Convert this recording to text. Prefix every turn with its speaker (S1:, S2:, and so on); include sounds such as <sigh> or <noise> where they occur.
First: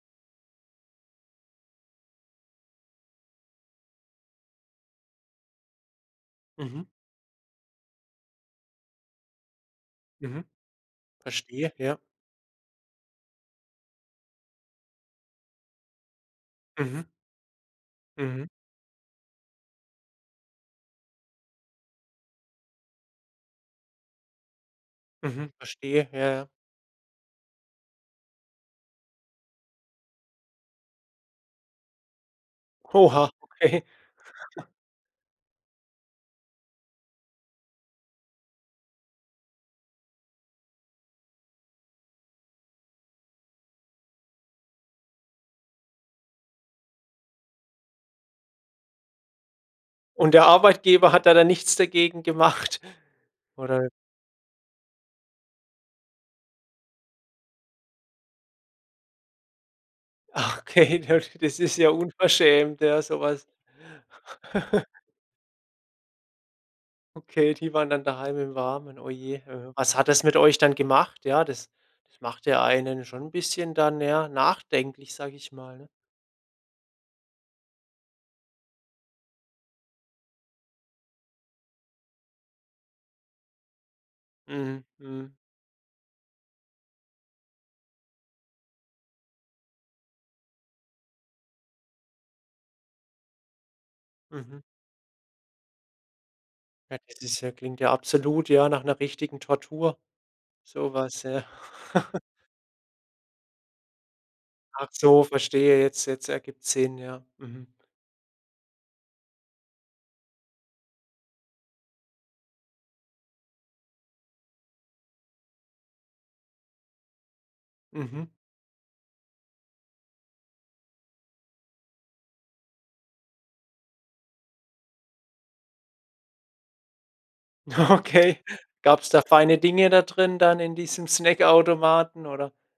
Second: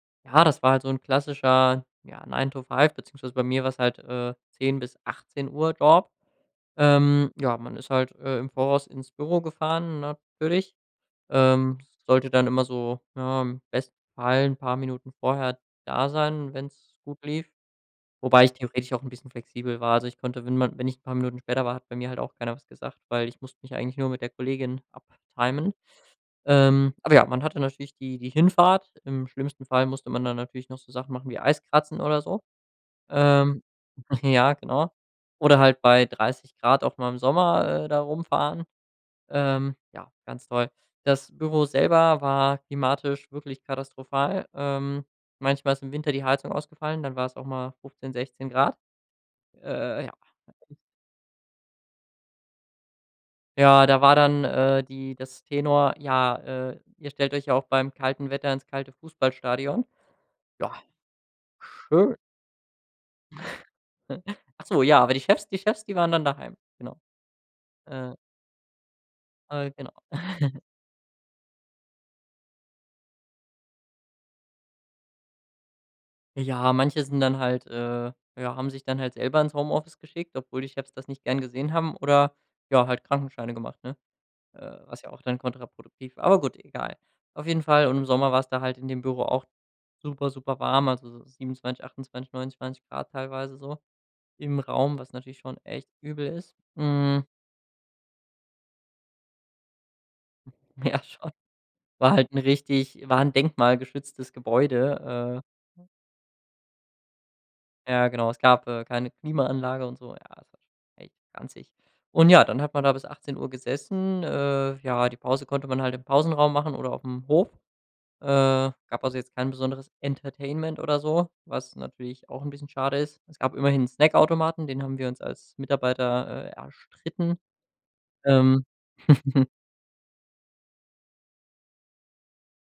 S1: Ja, das war halt so 'n klassischer, ja, 9-to-5 beziehungsweise bei mir war es halt, äh, 10:00 bis 18:00 Job.
S2: Mhm.
S1: Ähm, ja, man ist halt, äh, im Voraus ins Büro gefahren
S2: Mhm.
S1: natürlich,
S2: Verstehe,
S1: ähm,
S2: ja.
S1: sollte dann immer so, ja, im besten Fall 'n paar Minuten vorher da sein, wenn's
S2: Mhm.
S1: gut lief wobei
S2: Mhm.
S1: ich theoretisch auch 'n bisschen flexibel war. Also, ich konnte, wenn ma wenn ich 'n paar Minuten später war, hat bei mir halt auch keiner was gesagt, weil ich musste mich eigentlich nur mit der Kollegin
S2: Mhm.
S1: abtimen.
S2: Verstehe, ja, ja.
S1: Ähm, aber ja, man hatte natürlich die die Hinfahrt, im schlimmsten Fall musste man dann natürlich noch so Sachen machen wie Eiskratzen oder so,
S2: Oh, ha,
S1: ähm,
S2: okay.
S1: <chuckles> ja,
S2: <chuckles>
S1: genau oder halt bei 30 C auch mal im Sommer, äh, da rumfahren, ähm, ja, ganz toll. Das Büro selber war klimatisch wirklich katastrophal, ähm, manchmal ist im Winter die Heizung ausgefallen, dann war's auch mal 15, 16 C. Äh ja.
S2: Und der
S1: <unintelligible>
S2: Arbeitgeber hat da dann nichts dagegen gemacht?
S1: Ja,
S2: Oder
S1: da war dann, äh, die das Tenor: „Ja, äh, ihr stellt euch ja auch beim kalten Wetter ins kalte Fußballstadion.”
S2: Ah,
S1: Ja,
S2: okay, das das ist ja
S1: schön.
S2: unverschämt, ja so was.
S1: <chuckles> Ach so,
S2: <chuckles>
S1: ja, aber die Chefs die Chefs, die waren dann daheim. Genau,
S2: Okay, die waren dann
S1: äh.
S2: daheim im Warmen. Oh je.
S1: Toll,
S2: <unintelligible>
S1: genau.
S2: Was hat das mit euch
S1: <chuckles>
S2: dann gemacht? Ja, das das macht ja einen schon 'n bisschen dann, ja, nachdenklich, sage ich mal, ne?
S1: Ja. Manche sind dann halt äh, ja, haben sich dann halt selber ins Homeoffice geschickt, obwohl die Chefs das nicht gern gesehen haben, oder, ja, halt Krankenscheine gemacht, ne, äh,
S2: Mhm.
S1: was ja auch
S2: Mhm.
S1: dann kontraproduktiv war, aber gut, egal. Auf jeden Fall und im Sommer war's da halt in dem Büro auch super, super warm, also so 27, 28, 29 C teilweise so im
S2: Mhm.
S1: Raum, was natürlich schon echt übel ist.
S2: Ja, das
S1: Mhm.
S2: ist ja klingt ja absolut, ja, nach 'ner richtigen Tortur.
S1: <chuckles>
S2: So
S1: Ja,
S2: was,
S1: schon.
S2: ja.
S1: War
S2: <chuckles>
S1: halt 'n richtig war 'n denkmalgeschütztes
S2: Ach so,
S1: Gebäude,
S2: verstehe
S1: äh.
S2: jetzt jetzt ergibt's Sinn, ja. Mhm.
S1: Ja genau, es gab, äh, keine Klimaanlage und so, ja, das war schon echt ranzig. Und ja, dann hat man da bis 18:00 gesessen, äh, ja, die Pause konnte man halt im Pausenraum machen oder auf 'm Hof, äh,
S2: Mhm.
S1: gab also jetzt kein besonderes Entertainment oder so, was natürlich auch 'n bisschen schade ist. Es gab immerhin 'n Snackautomaten, den haben wir uns als Mitarbeiter, äh, erstritten,
S2: Oh, okay.
S1: ähm.
S2: <chuckles> Gab's da
S1: <chuckles>
S2: feine Dinge da drin dann in diesem Snackautomaten oder?